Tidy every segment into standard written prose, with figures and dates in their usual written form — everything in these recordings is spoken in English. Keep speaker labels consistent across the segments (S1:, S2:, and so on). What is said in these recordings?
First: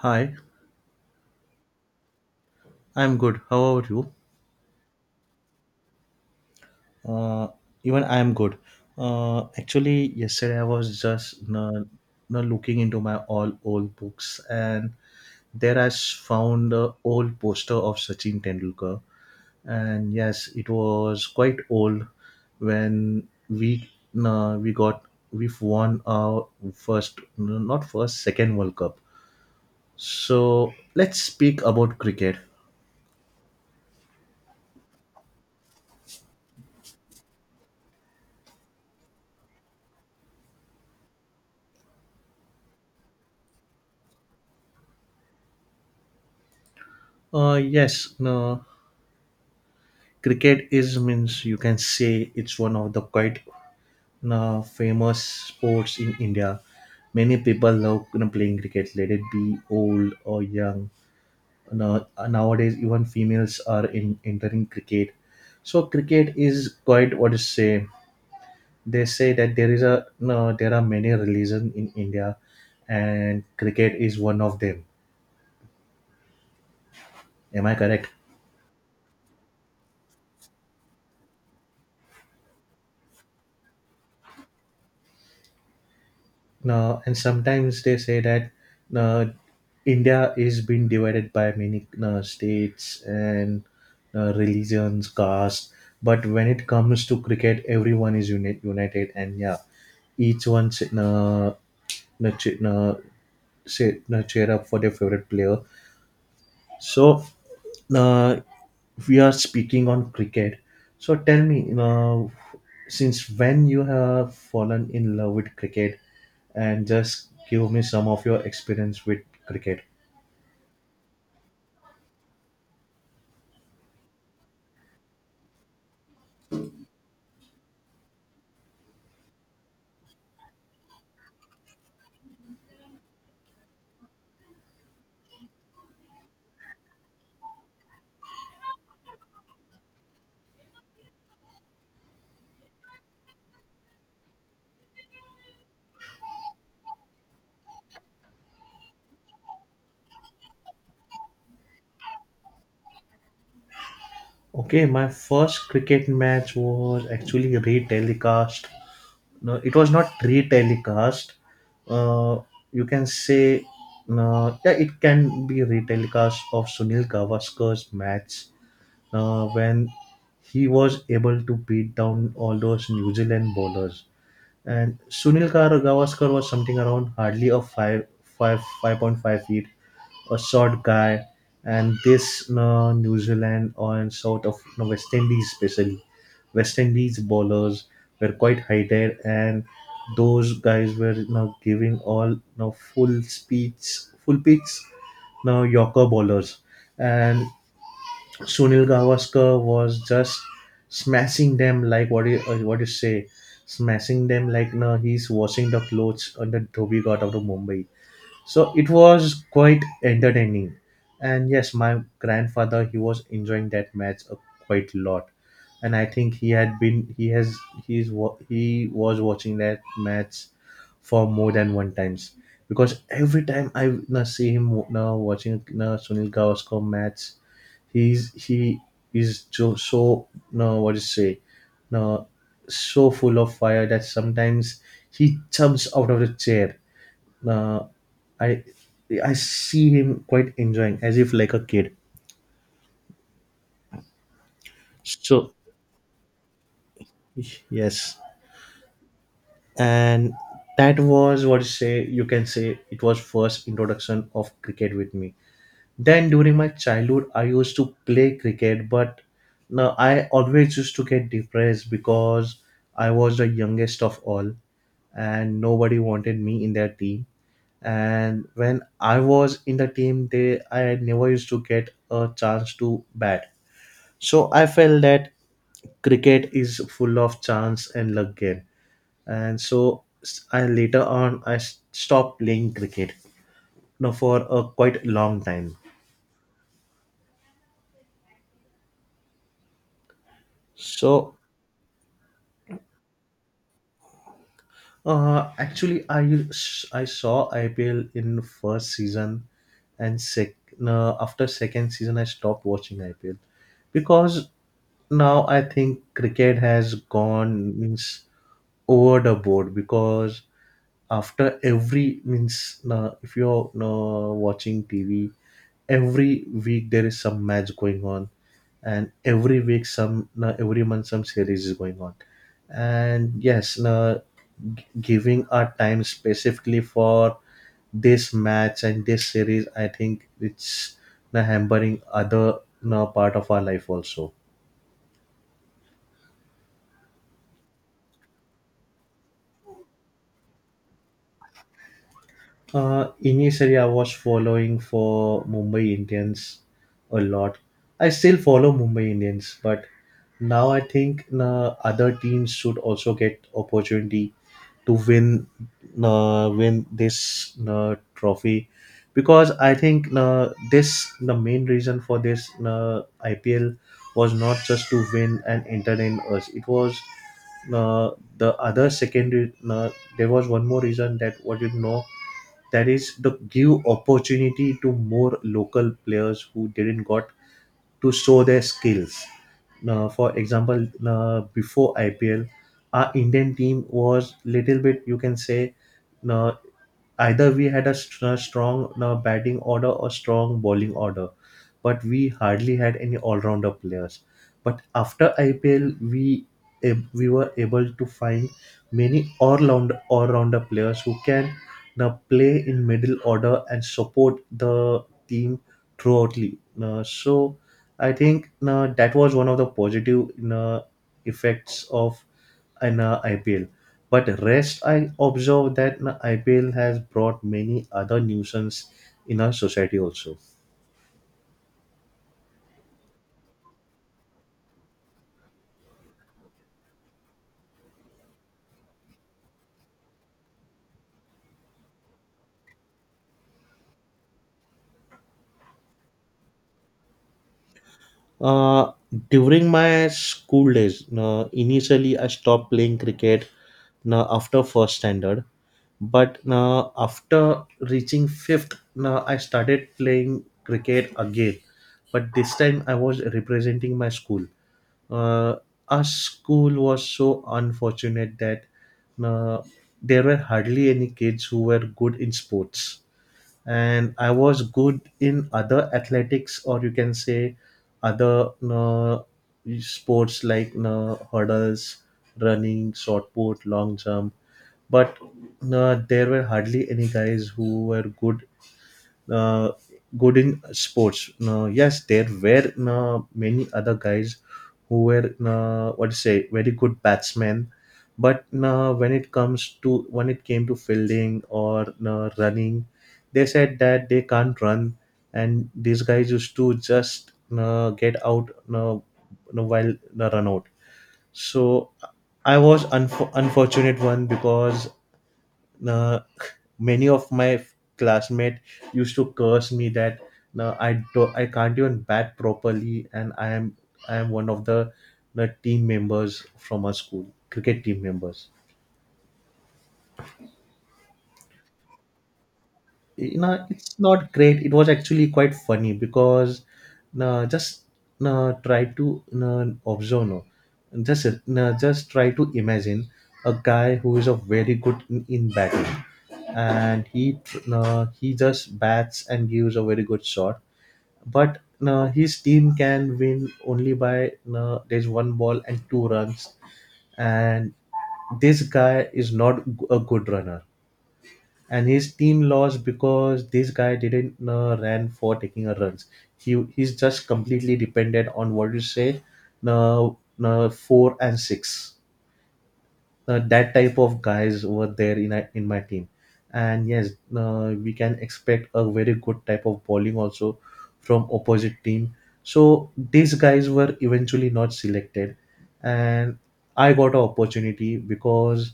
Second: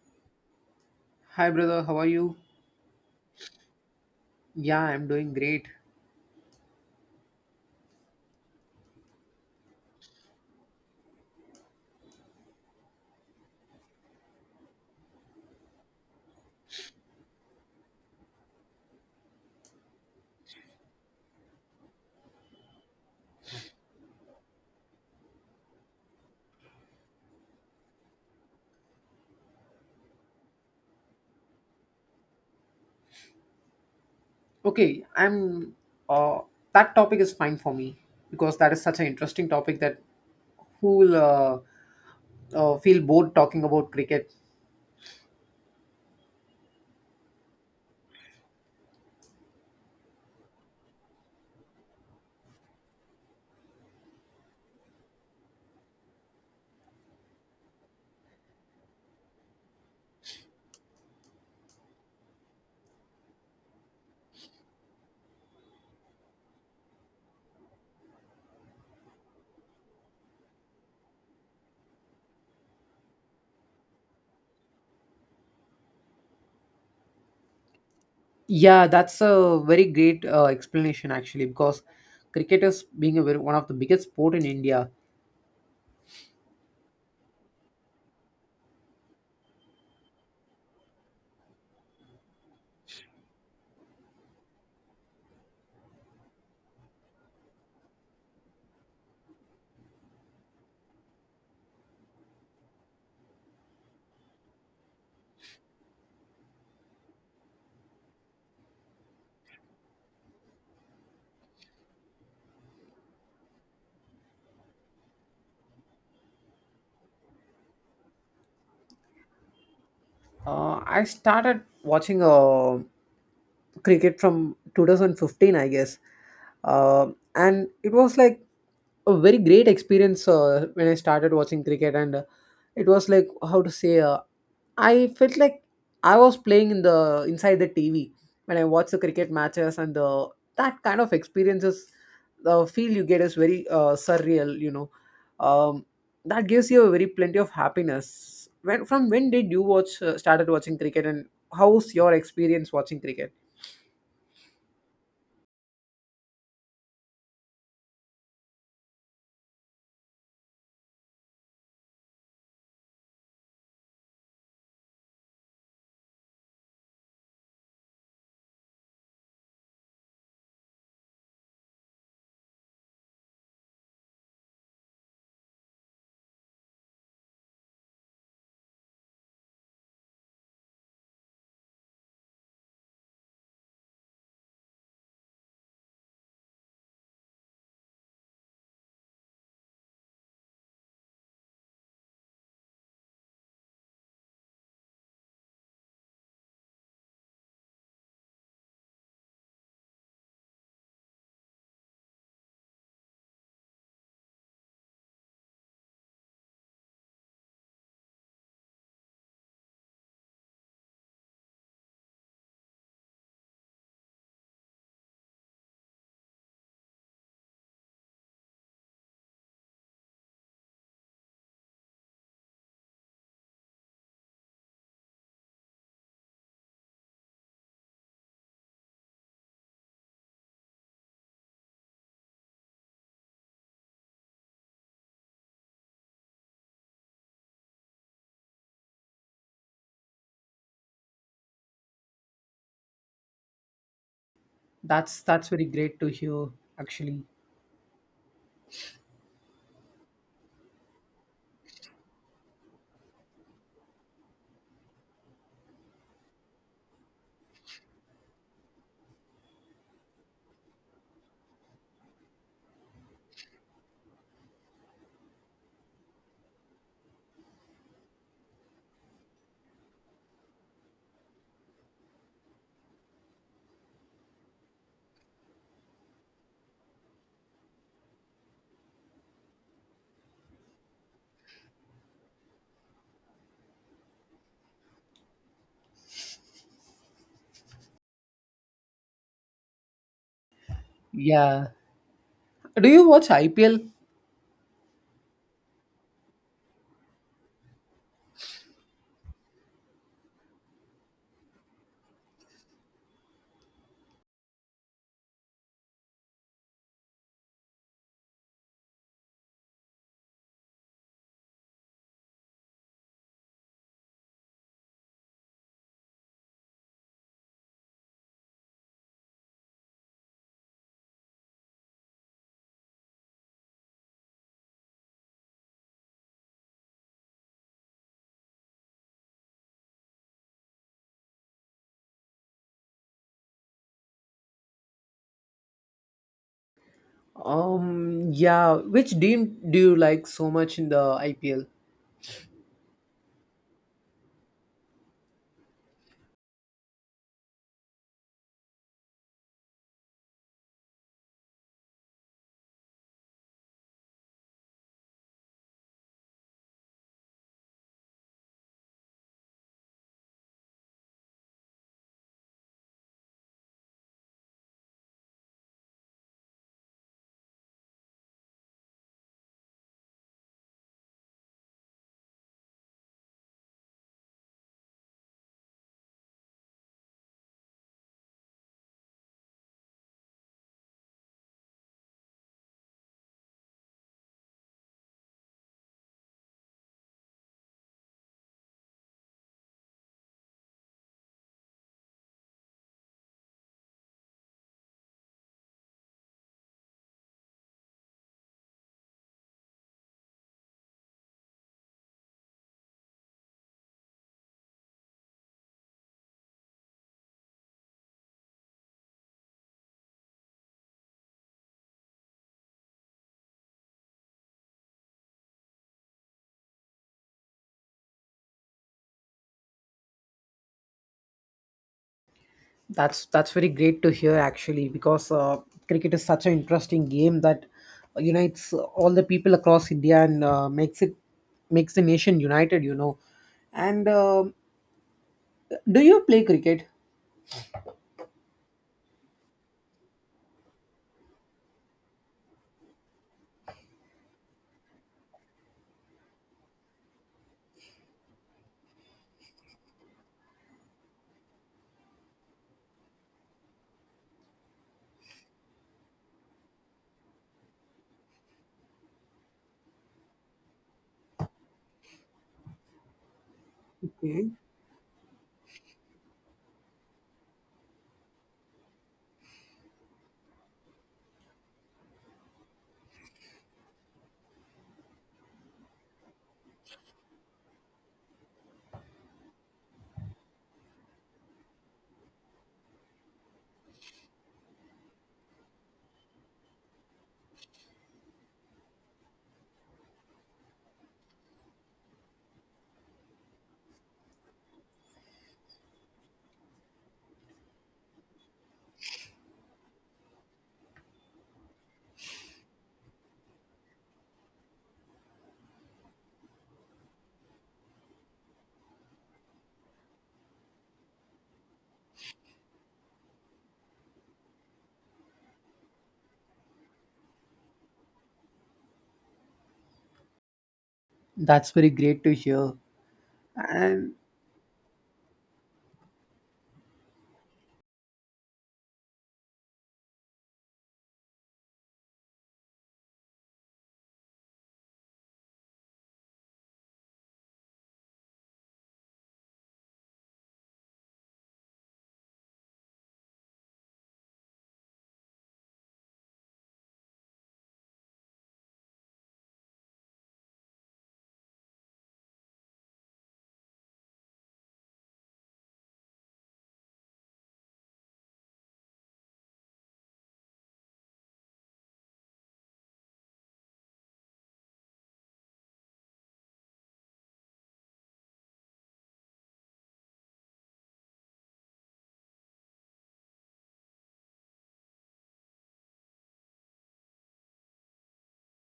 S1: Hi,
S2: Hi brother, how are you?
S1: I'm good. How about you?
S2: Yeah, I'm doing great.
S1: Uh, Even I'm good. Actually, yesterday I was just looking into my all old books, and there I found the old poster of Sachin Tendulkar. And yes, it was quite old when we got we've won our first, not first, second World Cup. So let's speak about cricket.
S2: Okay, I'm uh that topic is fine for me because that is such an interesting topic that who will feel bored talking about cricket.
S1: Yes, no. Cricket is, means, you can say it's one of the quite famous sports in India. Many people love playing cricket, let it be old or young. Now- Nowadays even females are in, entering cricket, so cricket is quite, what to say, they say that there is a, no, there are many religions in India, and cricket is one of them. Am I correct?
S2: Yeah, that's a very great explanation actually, because cricket is being one of the biggest sport in India.
S1: No, and sometimes they say that, no, India is being divided by many, no, states and, no, religions, caste. But when it comes to cricket, everyone is united, and yeah, each one, no, no, no, say, no, cheer up for their favorite player. So, uh, we are speaking on cricket. So, tell me, since when you have fallen in love with cricket, and just give me some of your experience with cricket.
S2: I started watching cricket from 2015, I guess, uh, and it was like a very great experience when I started watching cricket. And it was like how to say I felt like I was playing in the inside the TV when I watch the cricket matches, and the that kind of experiences, the feel you get is very surreal, you know. um, that gives you a very plenty of happiness. When from when did you watch started watching cricket, and how's your experience watching cricket?
S1: Okay, my first cricket match was actually retelecast. No, it was not retelecast. Uh, you can say, yeah, it can be retelecast of Sunil Gavaskar's match when he was able to beat down all those New Zealand bowlers. And Sunil Gavaskar was something around hardly a 5.5 feet, a short guy. And this New Zealand and South of, no, West Indies, especially West Indies bowlers, were quite heighted, and those guys were giving all full speeds, full pitch, Yorker bowlers. And Sunil Gavaskar was just smashing them like what you say, smashing them like, no, he's washing the clothes on the Dhobi God of the Mumbai. So it was quite entertaining, and yes, my grandfather, he was enjoying that match a quite lot, and I think he had been he has he's wa- he was watching that match for more than one times, because every time I see him watching Sunil Gavaskar match. He is, so, no, what to say, no, so full of fire that sometimes he jumps out of the chair. Uh, I I see him quite enjoying as if like a kid.
S2: That's
S1: So
S2: very great to hear, actually.
S1: yes, and that was, what you say, you can say it was first introduction of cricket with me. Then during my childhood, I used to play cricket, but now I always used to get depressed because I was the youngest of all and nobody wanted me in their team. And when I was in the team, they I never used to get a chance to bat. So I felt that cricket is full of chance and luck game. And so, I later on, I stopped playing cricket now for a quite long time. So,
S2: Yeah, do you watch IPL?
S1: Actually, I saw IPL in first season, and sec no, after second season I stopped watching IPL, because now I think cricket has gone, means, over the board, because after every, means, no, if you're, no, watching TV, every week there is some match going on, and every week some, no, every month some series is going on, and yes, no, giving our time specifically for this match and this series, I think it's, na, hampering other, na, part of our life also.
S2: Yeah. Which team do you like so much in the IPL?
S1: Initially, I was following for Mumbai Indians a lot. I still follow Mumbai Indians, but now I think, na, other teams should also get opportunity to win this trophy, because I think this the main reason for this IPL was not just to win and entertain us. It was, uh, the other secondary. There was one more reason that, what you know, that is the give opportunity to more local players who didn't got to show their skills. Now, for example, before IPL, our Indian team was little bit, you can say, uh, either we had a, a strong batting order or strong bowling order, but we hardly had any all-rounder players. But after IPL, we were able to find many all-rounder players who can now play in middle order and support the team throughout so I think that was one of the positive effects of an IPL. But rest, I observe that, na, IPL has brought many other nuisance in our society also.
S2: That's very great to hear, actually, because cricket is such an interesting game that unites all the people across India, and makes the nation united, you know. And do you play cricket?
S1: Uh, During my school days, na, initially I stopped playing cricket, na, after first standard. But na, after reaching fifth, na, I started playing cricket again. But this time I was representing my school. uh, our school was so unfortunate that, uh, there were hardly any kids who were good in sports, and I
S2: Okay.
S1: was good in other athletics, or you can say other sports like, hurdles, running, short put, long jump, but there were hardly any guys who were uh, good in sports. Now, yes, there were many other guys who were, what to say, very good batsmen, but when it comes to, when it came to fielding or running, they said that they can't run, and these guys used to just get out, while the run out. So I was unfortunate one because. Uh, Many of my classmates used to curse me that, no, I can't even bat properly, and I am one of the team members from our school cricket team members.
S2: That's very great to hear.
S1: You know, it's
S2: And
S1: not great, it was actually quite funny because, no, just, no, try to, no, observe, no, just, no, just try to imagine a guy who is a very good in batting, and he just bats and gives a very good shot, but his team can win only by, there's one ball and two runs, and this guy is not a good runner, and his team lost because this guy didn't ran for taking a runs. He's just completely dependent on, what you say, uh, four and six. That type of guys were there in a, in my team, and yes, we can expect a very good type of bowling also from opposite team, so these guys were eventually not selected, and I got an opportunity because,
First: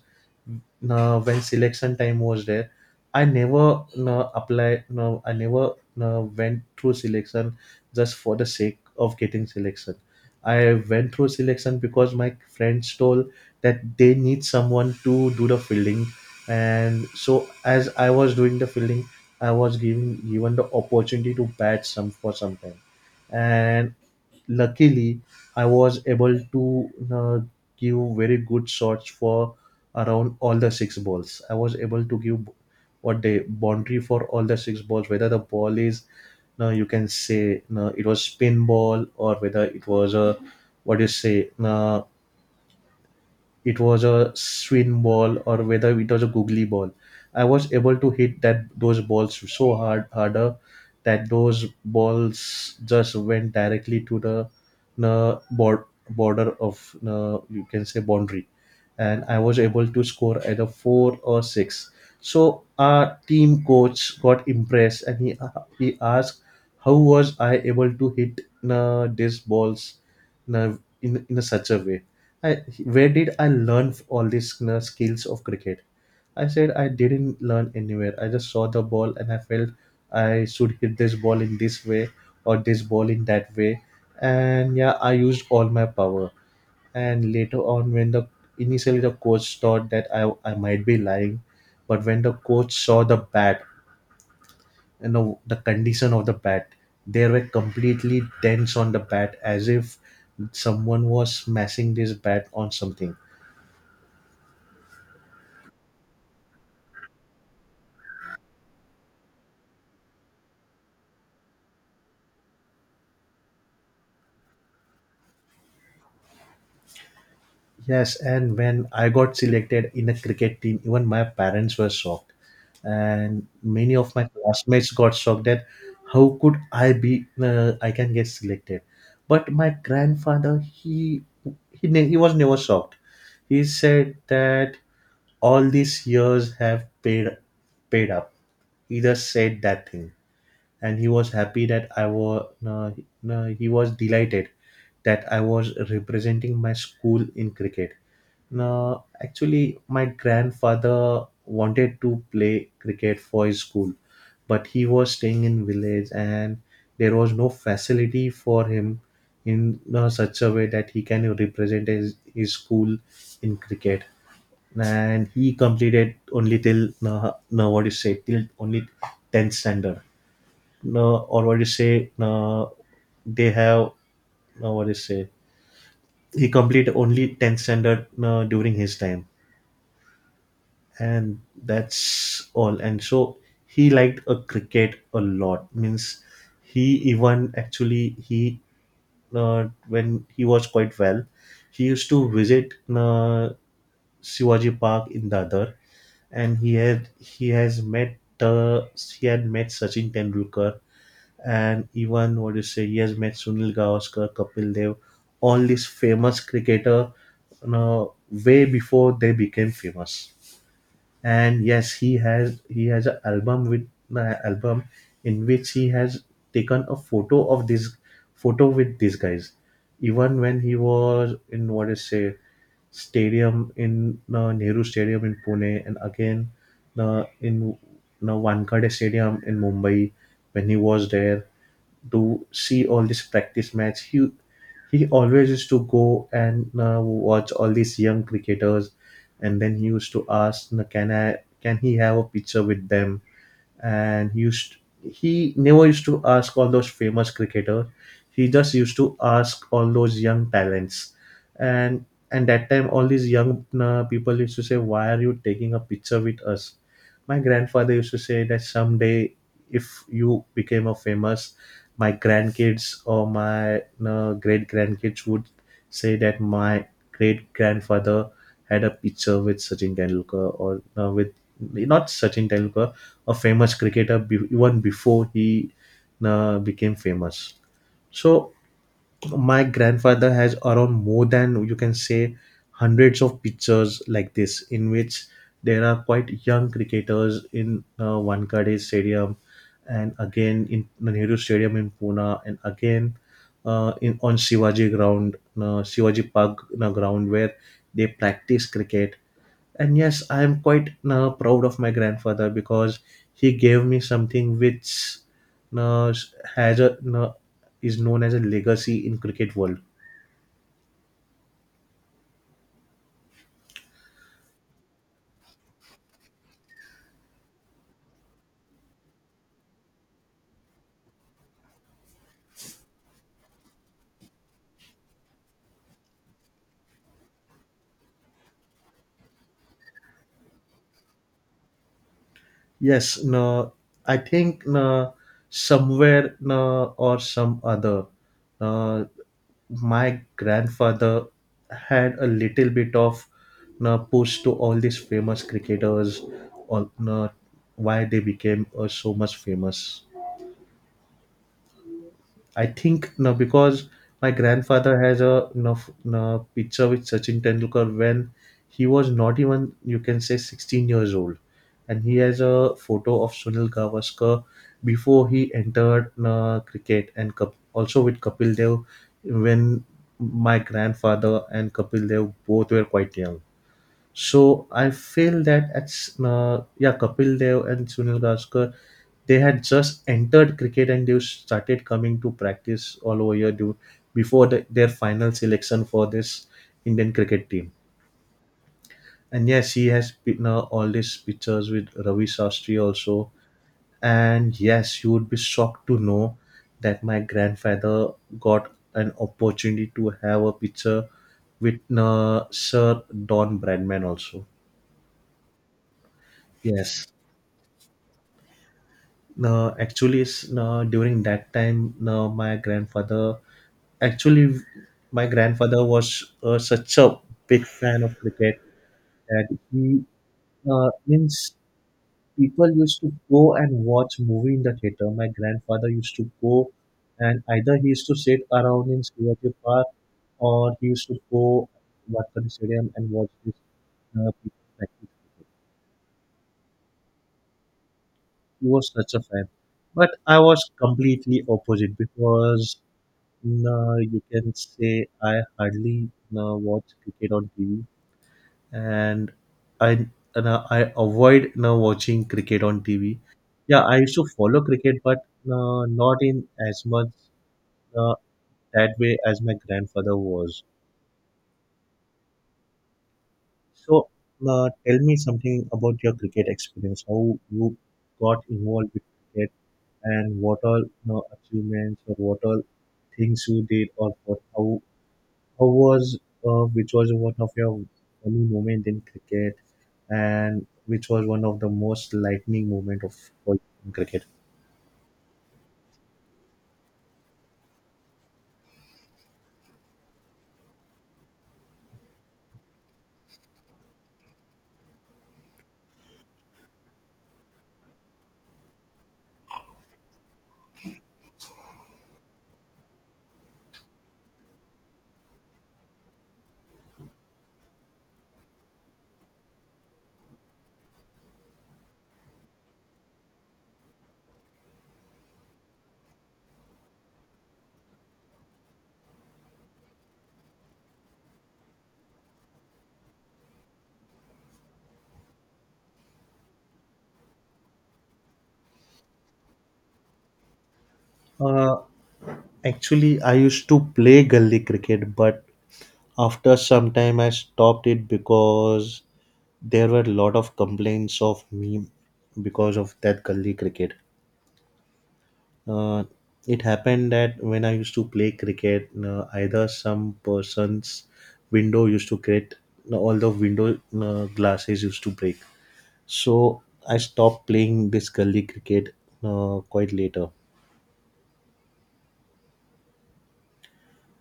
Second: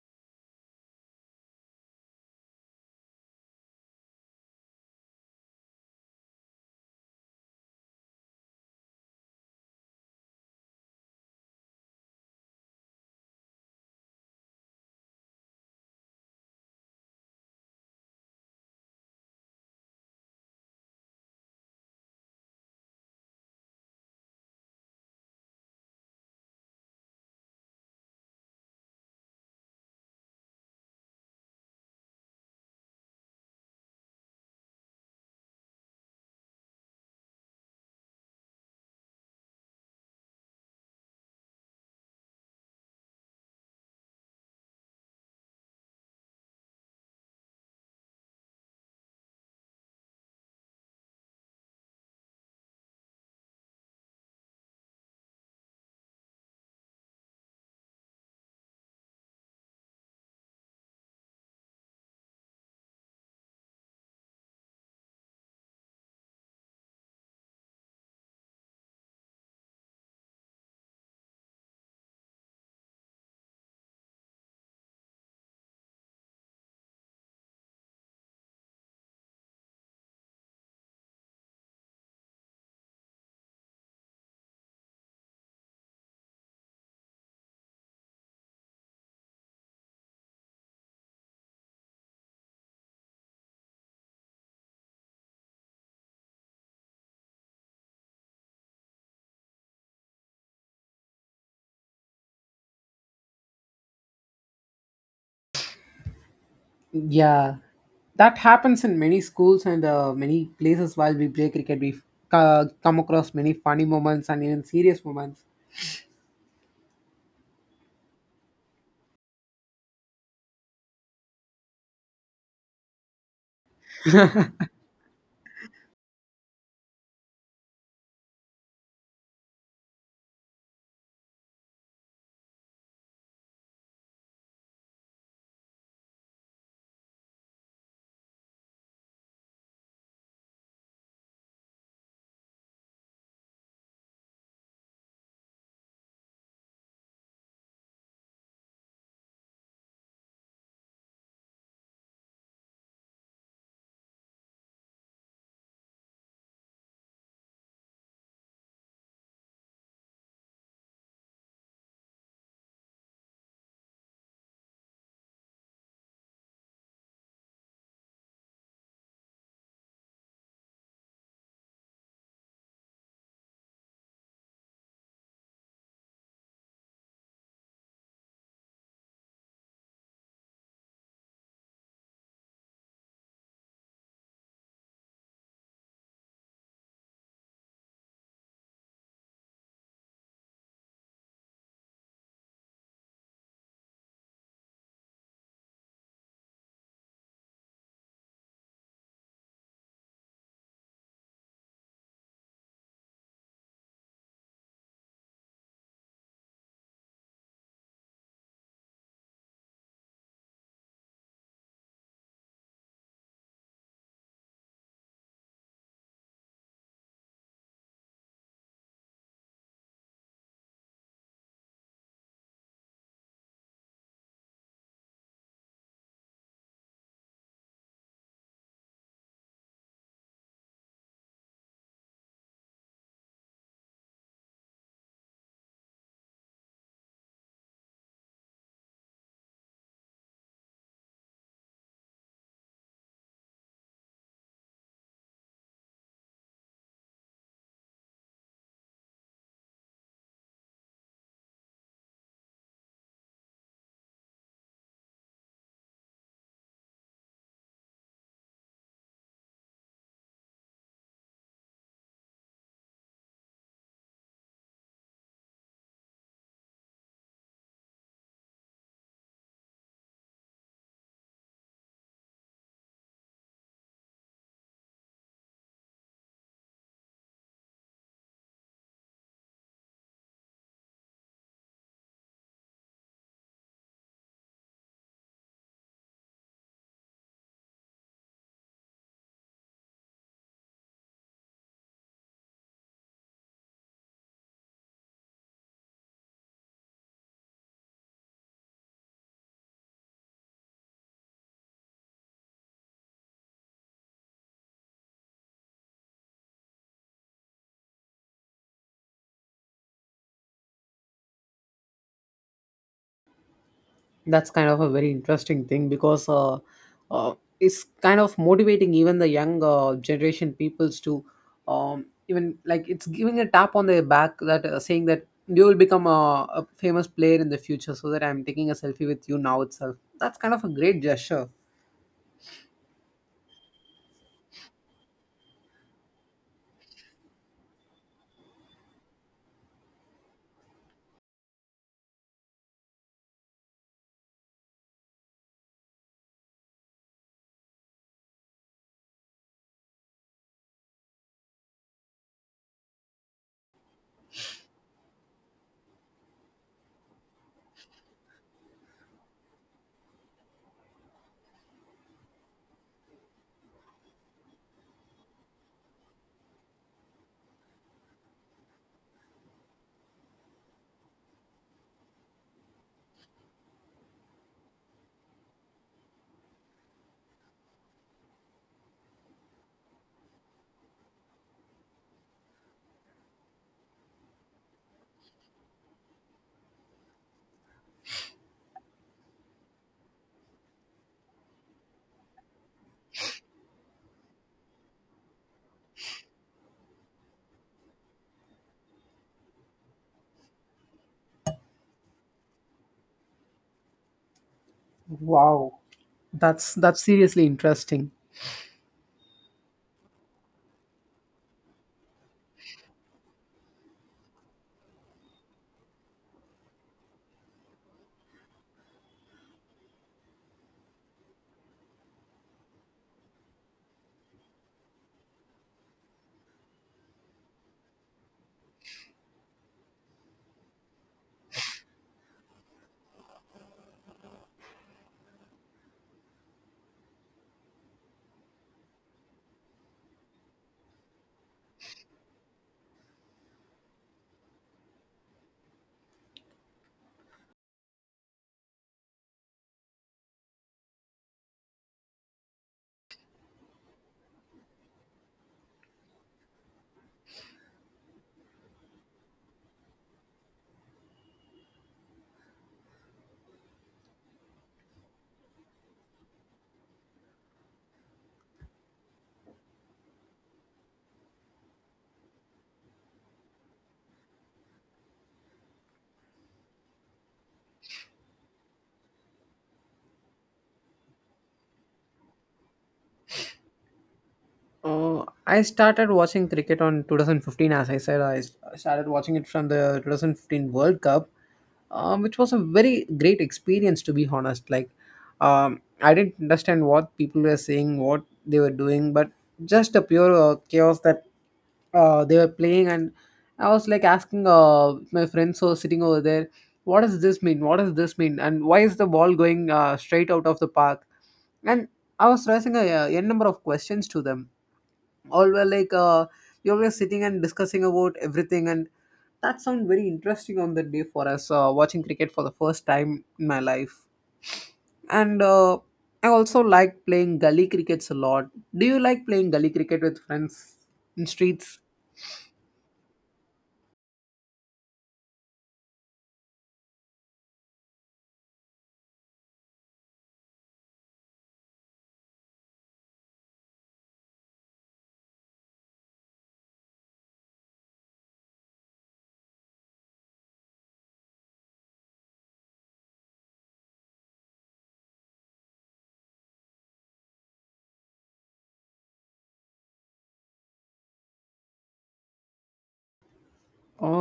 S1: when selection time was there, I never applied, no, I never went through selection just for the sake of getting selection. I went through selection because my friends told that they need someone to do the fielding. And so as I was doing the fielding, I was given the opportunity to bat some for some time. And luckily, I was able to give very good shots for around all the six balls. I was able to give, what they, boundary for all the six balls, whether the ball is, no, you can say, no, it was spin ball, or whether it was a, what do you say, no, it was a swing ball, or whether it was a googly ball. I was able to hit that those balls so harder, that those balls just went directly to the border of, you can say, boundary, and I was able to score either four or six. So our team coach got impressed, and he asked how was I able to hit these balls uh, in such a way. I, where did I learn all these skills of cricket? I said I didn't learn anywhere. I just saw the ball and I felt I should hit this ball in this way or this ball in that way. And yeah, I used all my power. And later on, when the initially the coach thought that I might be lying, but when the coach saw the bat, the condition of the bat, they were completely tense on the bat as if someone was smashing this bat on something.
S2: yeah, that happens in many schools and many places while we play cricket. We come across many funny moments and even serious moments.
S1: Yes, and when I got selected in a cricket team, even my parents were shocked. And many of my classmates got shocked that how could I can get selected. But my grandfather, he was never shocked. He said that all these years have paid up. He just said that thing. And he was happy that he was delighted that I was representing my school in cricket. No, actually, my grandfather wanted to play cricket for his school, but he was staying in village and there was no facility for him in such a way that he can represent his school in cricket. And he completed only till no, no what do you say till only tenth standard. No, or what do you say? No, they have no what do you say? He completed only tenth standard no, during his time, and that's all. And so he liked a cricket a lot. Means he even actually he When he was quite well, he used to visit Shivaji Park in Dadar. And he had he has met he had met Sachin Tendulkar, and even what you say he has met Sunil Gavaskar, Kapil Dev, all these famous cricketer uh, way before they became famous. And yes, he has an album, with album in which he has taken a photo of this photo with these guys, even when he was in what is say stadium in Nehru Stadium in Pune, and again in Wankhede Stadium in Mumbai, when he was there to see all this practice match. He always used to go and watch all these young cricketers, and then he used to ask, can I can he have a picture with them?" And he never used to ask all those famous cricketers. He just used to ask all those young talents. And that time all these young people used to say, "Why are you taking a picture with us?" My grandfather used to say that someday, if you became a famous, my grandkids or my great grandkids would say that my great grandfather had a picture with Sachin Tendulkar, or with not Sachin Tendulkar, a famous cricketer even before he became famous. So my grandfather has around more than you can say hundreds of pictures like this, in which there are quite young cricketers in Wankhede Stadium, and again in Nehru Stadium in Pune, and again in on Shivaji ground, Shivaji Park ground, where they practice cricket. And yes, I am quite now proud of my grandfather, because he gave me something which now now is known as a legacy in cricket world.
S2: That's kind of a very interesting thing because uh, it's kind of motivating even the young generation peoples to even, like, it's giving a tap on their back, that saying that you will become a famous player in the future, so that I'm taking a selfie with you now itself. That's kind of a great gesture.
S1: Yes, I think somewhere or some other, no, my grandfather had a little bit of no, push to all these famous cricketers, or no, why they became so much famous. I think no, because my grandfather has a picture with Sachin Tendulkar when he was not even you can say 16 years old. And he has a photo of Sunil Gavaskar before he entered cricket, and also with Kapil Dev, when my grandfather and Kapil Dev both were quite young. So I feel that yeah, Kapil Dev and Sunil Gavaskar, they had just entered cricket and they started coming to practice all over here due, before their final selection for this Indian cricket team. And yes, he has been all these pictures with Ravi Shastri also. And yes, you would be shocked to know that my grandfather got an opportunity to have a picture with Sir Don Bradman also.
S2: Wow. That's
S1: Yes.
S2: seriously interesting.
S1: No, actually, during that time, no, my grandfather, actually, my grandfather was such a big fan of cricket that he means people used to go and watch movie in the theater. My grandfather used to go, and either he used to sit around in Shivaji Park, or he used to go Watkhana Stadium and watch this people practice. He was such a fan, but I was completely opposite, because No, you can say I hardly no, watch cricket on TV, and I no, I avoid no, watching cricket on TV. Yeah, I used to follow cricket, but not in as much no, that way as my grandfather was. So, no, tell me something about your cricket experience. How you got involved with cricket, and what all no, achievements or what all things you did, or what how was which was one of your funny moment in cricket, and which was one of the most lightning moment of all in cricket?
S2: I started watching cricket on 2015, as I said. I started watching it from the 2015 World Cup, which was a very great experience, to be honest. Like, I didn't understand what people were saying, what they were doing, but just the pure chaos that they were playing. And I was like asking my friends who were sitting over there, what does this mean, what does this mean, and why is the ball going straight out of the park. And I was raising a n number of questions to them. All were like, you were sitting and discussing about everything, and that sounded very interesting on that day for us watching cricket for the first time in my life. And I also like playing gully crickets a lot. Do you like playing gully cricket with friends in
S1: Uh,
S2: streets?
S1: actually, I used to play gully cricket, but after some time, I stopped it, because there were a lot of complaints of me because of that gully cricket. Uh, it happened that when I used to play cricket, either some person's window used to get all the window glasses used to break. So I stopped playing this gully cricket quite later.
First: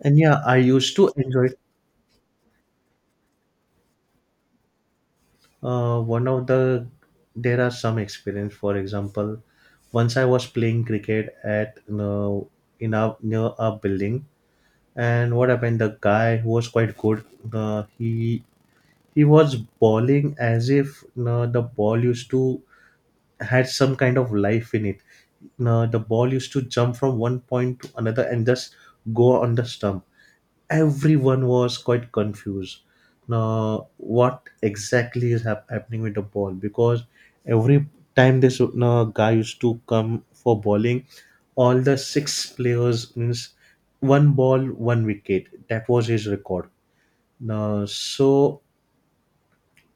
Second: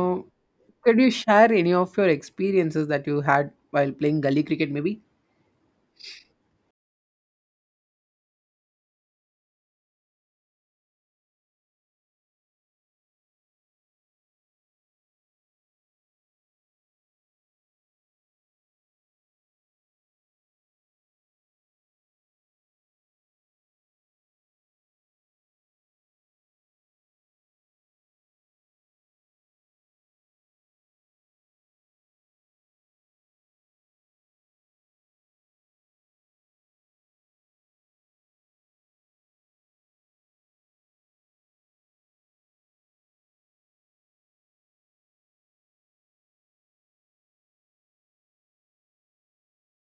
S1: And yeah, I used
S2: could
S1: to
S2: you
S1: enjoy.
S2: share any of your experiences that you had while playing gully cricket, maybe?
S1: One of the there are some experience. For example, once I was playing cricket at in our near our building, and what happened? The guy who was quite good. Uh, he He was bowling as if the ball used to had some kind of life in it. The ball used to jump from one point to another, and just go on the stump. Everyone was quite confused. Now, what exactly is happening with the ball? Because every time this guy used to come for bowling, all the six players, means one ball, one wicket. That was his record. Now, so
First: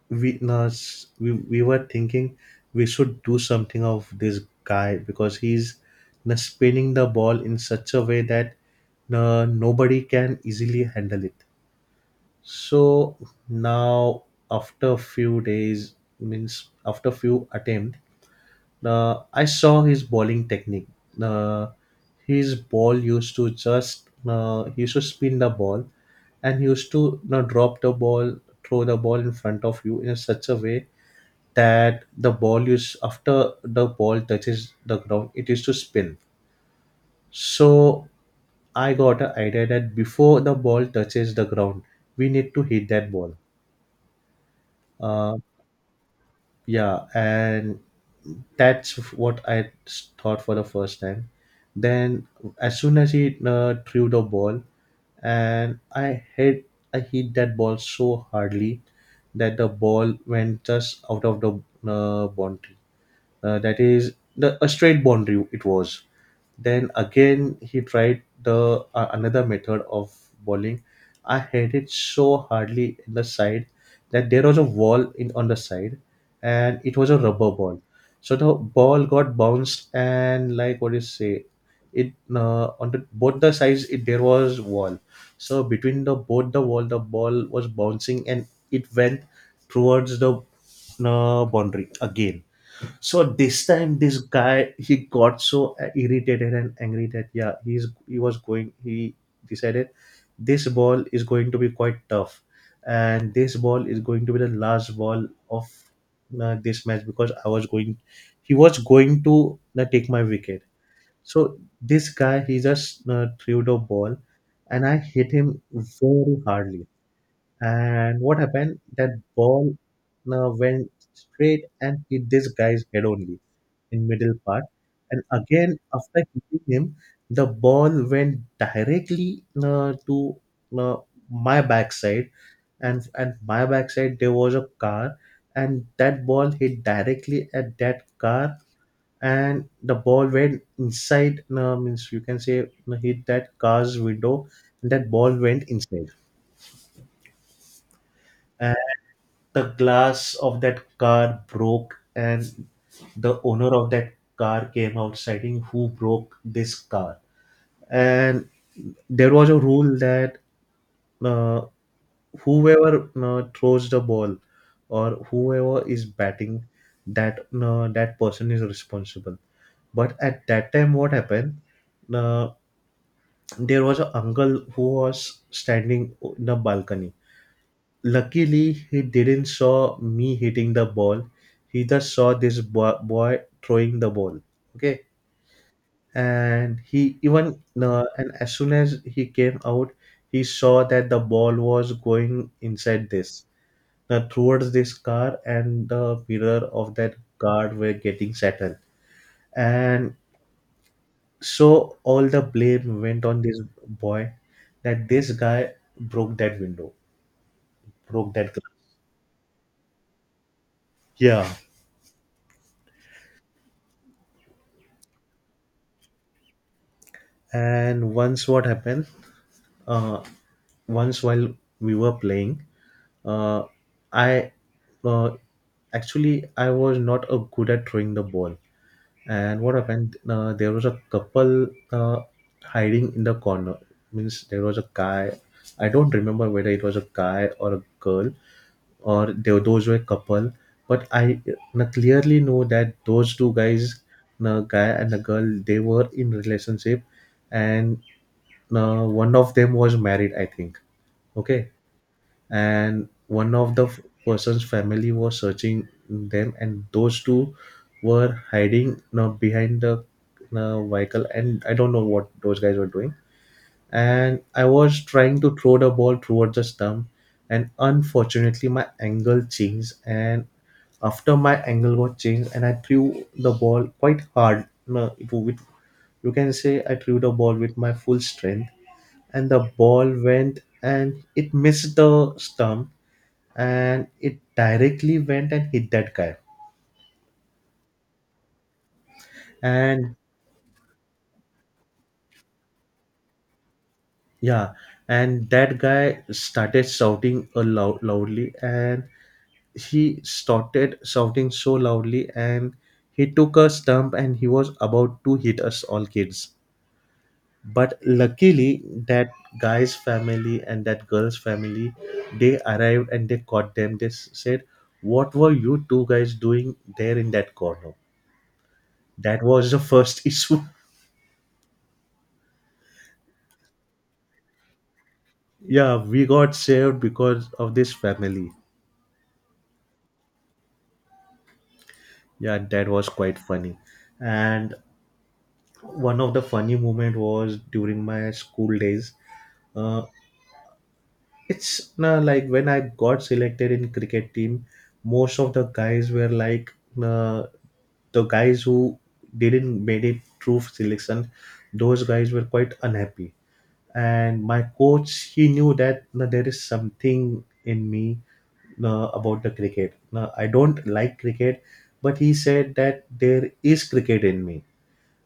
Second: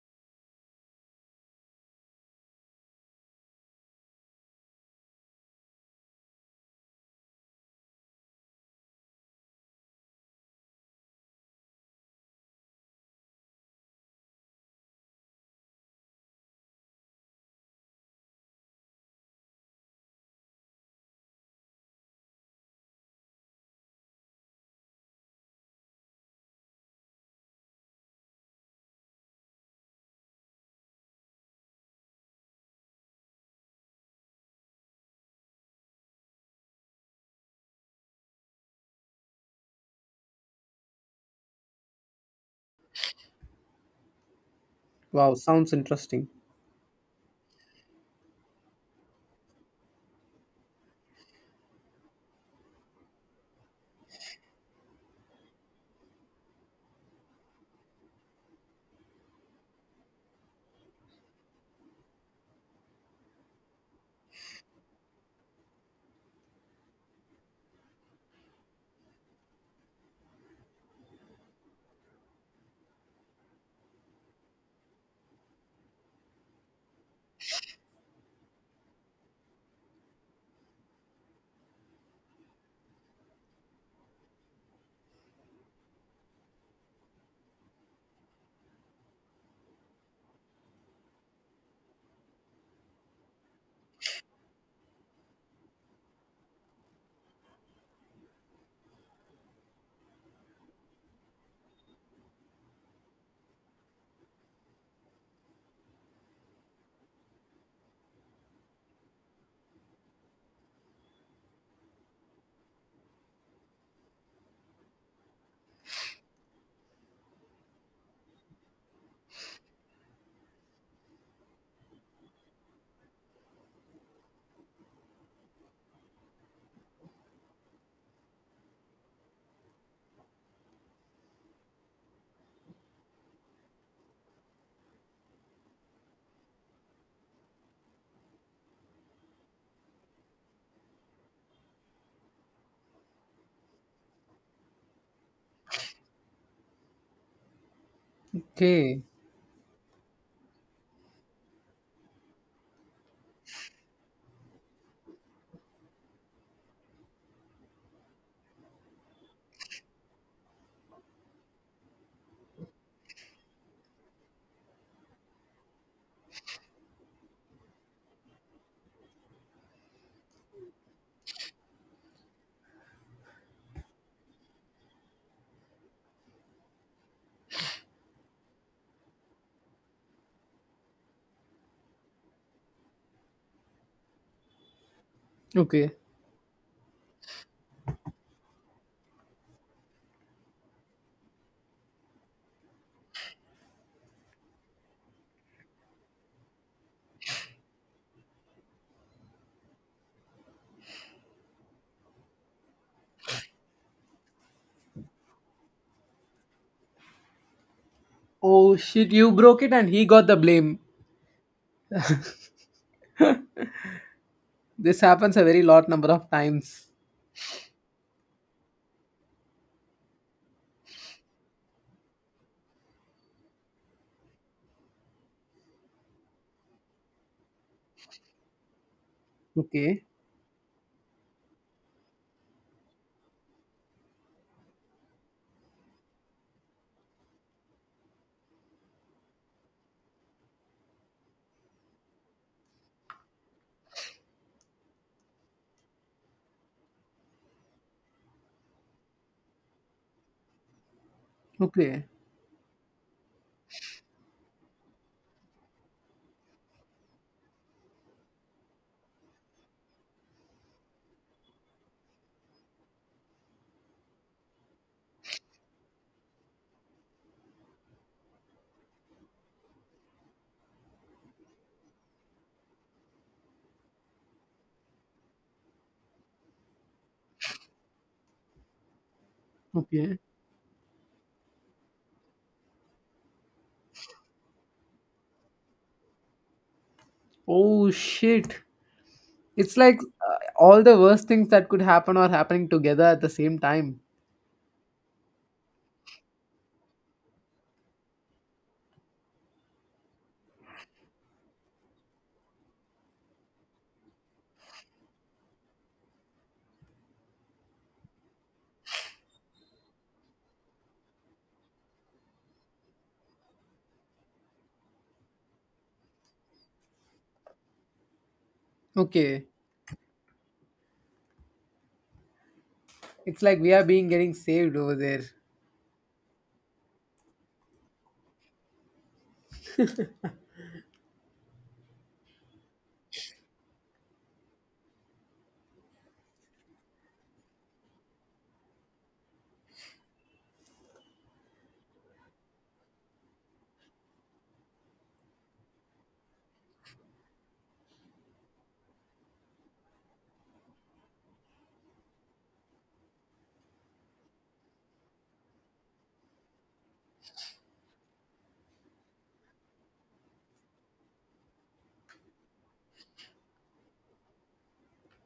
S1: we no, s- we were thinking we should do something of this guy, because he's no, spinning the ball in such a way that no, nobody can easily handle it. So now, after a few days, means after few attempt, I saw his bowling technique. Uh, his ball used to just he used to spin the ball, and he used to drop the ball, throw the ball in front of you in such a way that the ball used after the ball touches the ground, it used to spin. So I got an idea that before the ball touches the ground, we need to hit that ball.
S2: Wow,
S1: uh,
S2: sounds interesting.
S1: yeah. And that's what I thought for the first time. Then as soon as he threw the ball, and I hit that ball so hardly that the ball went just out of the boundary. That is the a straight boundary it was. Then again he tried the another method of bowling. I hit it so hardly in the side, that there was a wall in on the side, and it was a rubber ball. So the ball got bounced, and like what do you say, it on the both the sides it there was wall. So between the both the wall, the ball was bouncing and it went towards the boundary again. So this time, this guy he got so irritated and angry that yeah, he was going. He decided this ball is going to be quite tough, and this ball is going to be the last ball of this match, because I was going. He was going to take my wicket. So this guy he just threw the ball, and I hit him very hardly. And what happened? That ball went straight and hit this guy's head only in middle part. And again after hitting him, the ball went directly to uh, my backside, and at my backside there was a car, and that ball hit directly at that car, and the ball went inside. Means you can say hit that car's window, and that ball went inside.
S2: Okay.
S1: The glass of that car broke, and the owner of that car came out citing who broke this car. And there was a rule that uh, whoever throws the ball or whoever is batting, that that person is responsible. But at that time, what happened? uh, there was an uncle who was standing in the balcony. Luckily, he didn't saw me hitting the ball. He just saw this boy throwing the ball. Okay,
S2: Okay.
S1: and he even and as soon as he came out, he saw that the ball was going inside this towards this car, and the mirror of that car were getting shattered. And so all the blame went on this boy, that this guy broke that window, broke that
S2: Oh
S1: glass.
S2: shit, you broke it and he got the blame.
S1: Yeah.
S2: This happens a very lot number of times.
S1: And once what happened, uh, once while we were playing, uh, I uh, actually I was not a good at throwing the ball. And what
S2: Okay.
S1: happened, there was a couple uh, hiding in the corner. Means there was a guy, I don't remember whether it was a guy or a girl, or there, those were couple, but I clearly know that those two guys, the guy and the girl, they were in relationship. And one of them was married, I think. Okay.
S2: Okay.
S1: And one of the person's family was searching them, and those two were hiding now behind the vehicle, and I don't know what those guys were doing. And I was trying to throw the ball towards the stump, and unfortunately my angle changed. And after my angle got changed, and I threw the ball quite hard, no, it, with, you can say I threw the ball with my full strength. And the ball
S2: Okay.
S1: went and it missed the stump, and it directly went and hit that guy.
S2: Oh shit. It's like
S1: And
S2: all the worst things that could happen are happening together at the same time.
S1: yeah, and that guy started shouting loudly, and he started shouting so loudly. And he took a stump and he was about to hit us all kids, but luckily that guy's family and that girl's family, they arrived and they caught them. They said, what were you two guys doing there in that corner? That
S2: Okay.
S1: was the first issue.
S2: It's like we are being getting saved over there.
S1: Yeah, we got saved because of this family. Yeah, that was quite funny. And one of the funny moment was during my school days. Uh, it's like when I got selected in cricket team, most of the guys were like, uh, the guys who didn't made it through selection, those guys were quite unhappy. And my coach, he knew that there is something in me about the cricket. I don't like cricket, but he said that there is cricket in me.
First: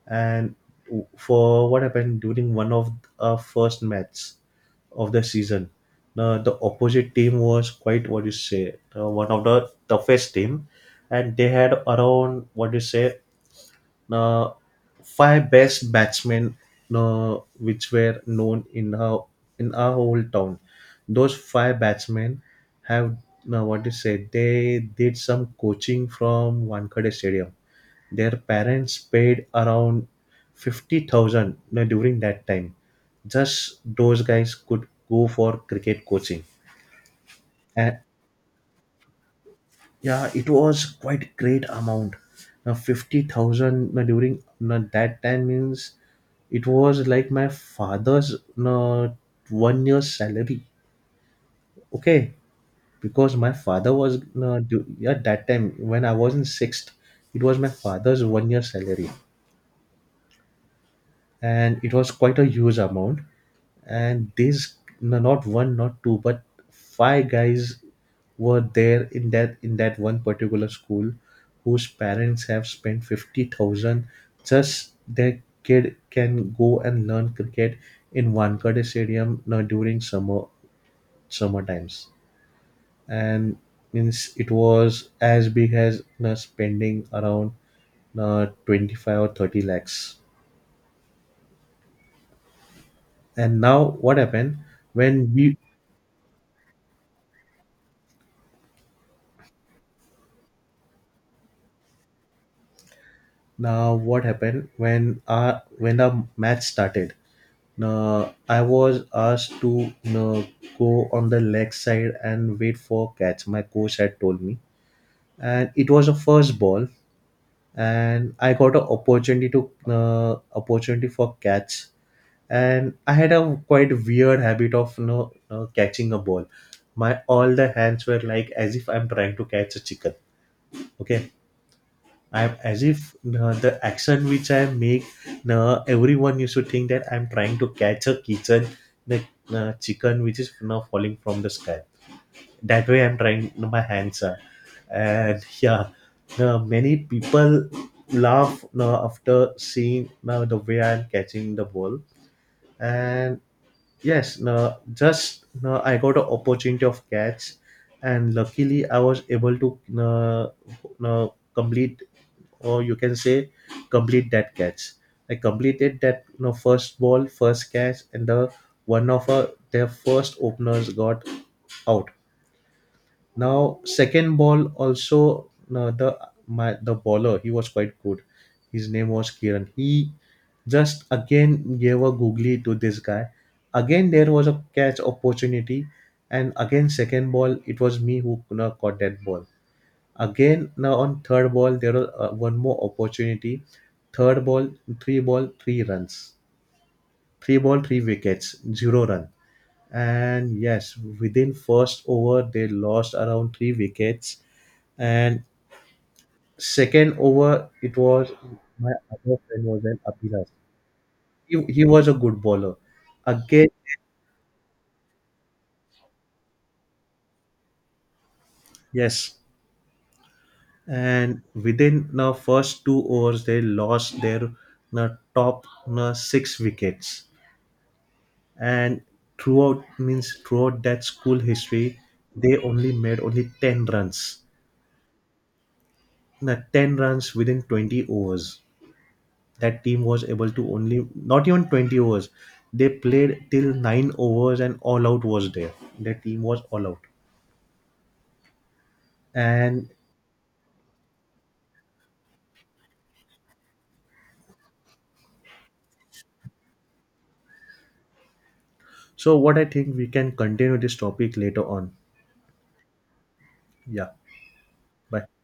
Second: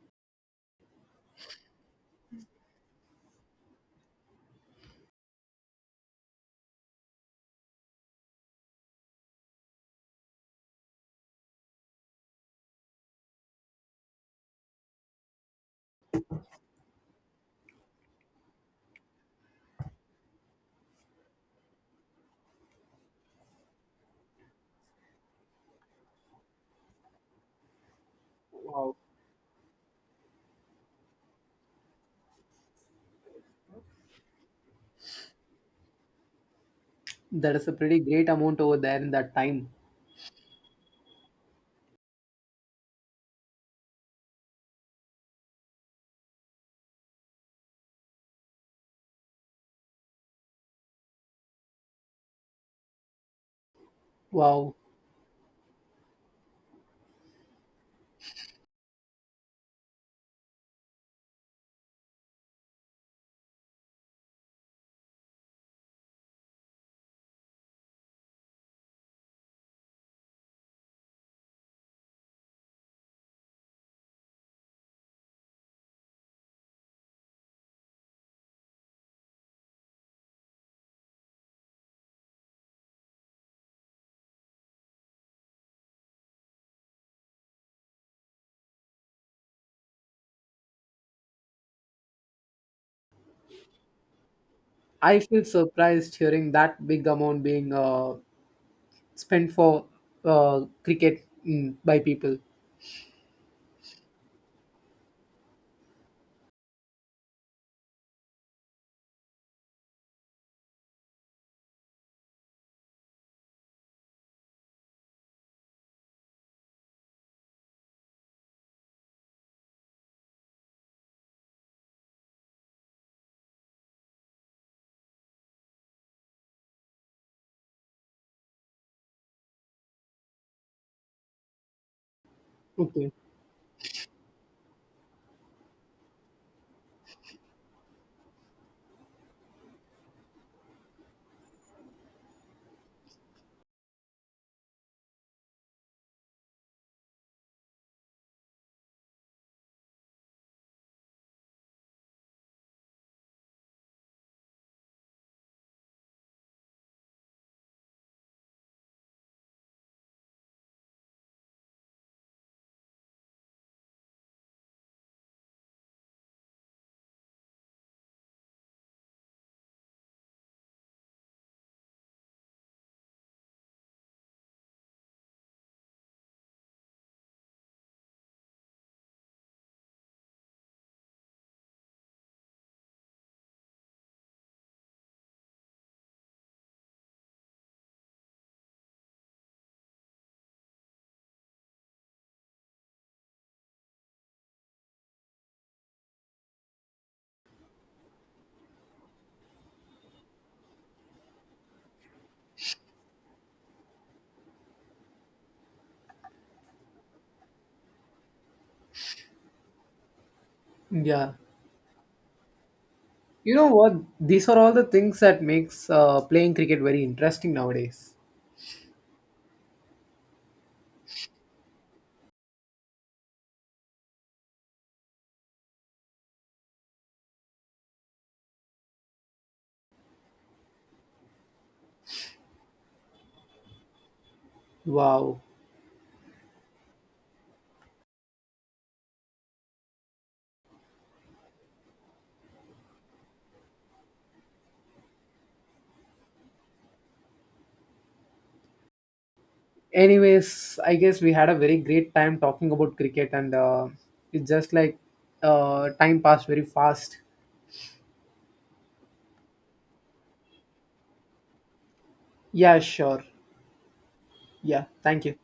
S1: And for what happened during one of our first match of the season, the opposite team was quite, what you say, one of the toughest team. And they had around, what you say, uh, five best batsmen, which were known in our whole town. Those five batsmen have, now what you say, they did some coaching from Wankhede stadium. Their parents
S2: Wow.
S1: paid around 50,000 during that time. Just those guys could go for cricket coaching.
S2: That is a
S1: And
S2: pretty great amount over there in that time.
S1: yeah, it was quite great amount. Now, 50,000 you during you that time, means it was like my father's you one year's salary. Okay, because my father was, you know,
S2: Wow.
S1: yeah, that time when I was in sixth, it was my father's one year salary, and it was quite a huge amount. And these, no, not one not two, but five guys were there in that one particular school whose parents have spent 50,000 just their kid can go and learn cricket in Wankhede stadium now during summer times. And means it was as big as now spending around, now, 25 or 30 lakhs. And now what happened
S2: I
S1: when
S2: feel
S1: we.
S2: surprised hearing that big amount being spent for cricket, by people.
S1: Now, what happened when, when the match started? Now, I was asked to, go on the leg side and wait for catch. My coach had told me, and it was a first ball, and I got an opportunity to, opportunity for catch. And I had a quite weird habit of, you know, catching a ball. My all the hands were like as if I'm trying to catch a chicken. Okay, I'm as if,
S2: Okay.
S1: the action which I make, everyone used to think that I'm trying to catch a kitchen, the chicken which is now falling from the sky. That way, I'm trying my hands are, and yeah, many people laugh after seeing the way I'm catching the ball. And yes, no just no I got an opportunity of catch, and luckily I was able to, no, no complete, or you can say complete that catch. I completed that, you know, first ball, first catch, and the one of their first openers got out. Now second ball also, no, the my the bowler, he was quite good. His name was Kiran. He just again gave a googly to this guy. Again there was a catch opportunity, and again second ball it was me who, you know, caught that ball. Again, now on third ball, there are one more opportunity. Third ball, three runs. Three ball, three wickets, zero run. And yes, within first over, they lost around 3 wickets. And second over, it was, my other friend was an Abhilas.
S2: Yeah.
S1: He was a good bowler.
S2: You
S1: Again,
S2: know what? These are all the things that makes playing cricket very interesting nowadays.
S1: yes. And within now first 2 overs, they lost their uh, top 6 wickets. And throughout, means throughout that school history, they only made only 10 runs.
S2: Wow.
S1: Now 10 runs within 20 overs, that team was able to, only not even 20 overs, they played till 9 overs and all out was there. Their team was all out. And
S2: Anyways, I guess we had a very great time talking about cricket, and it's just like time passed very fast.
S1: so, what I think, we can continue this topic later on.
S2: Yeah, sure.
S1: Yeah,
S2: Yeah, thank
S1: bye.
S2: you.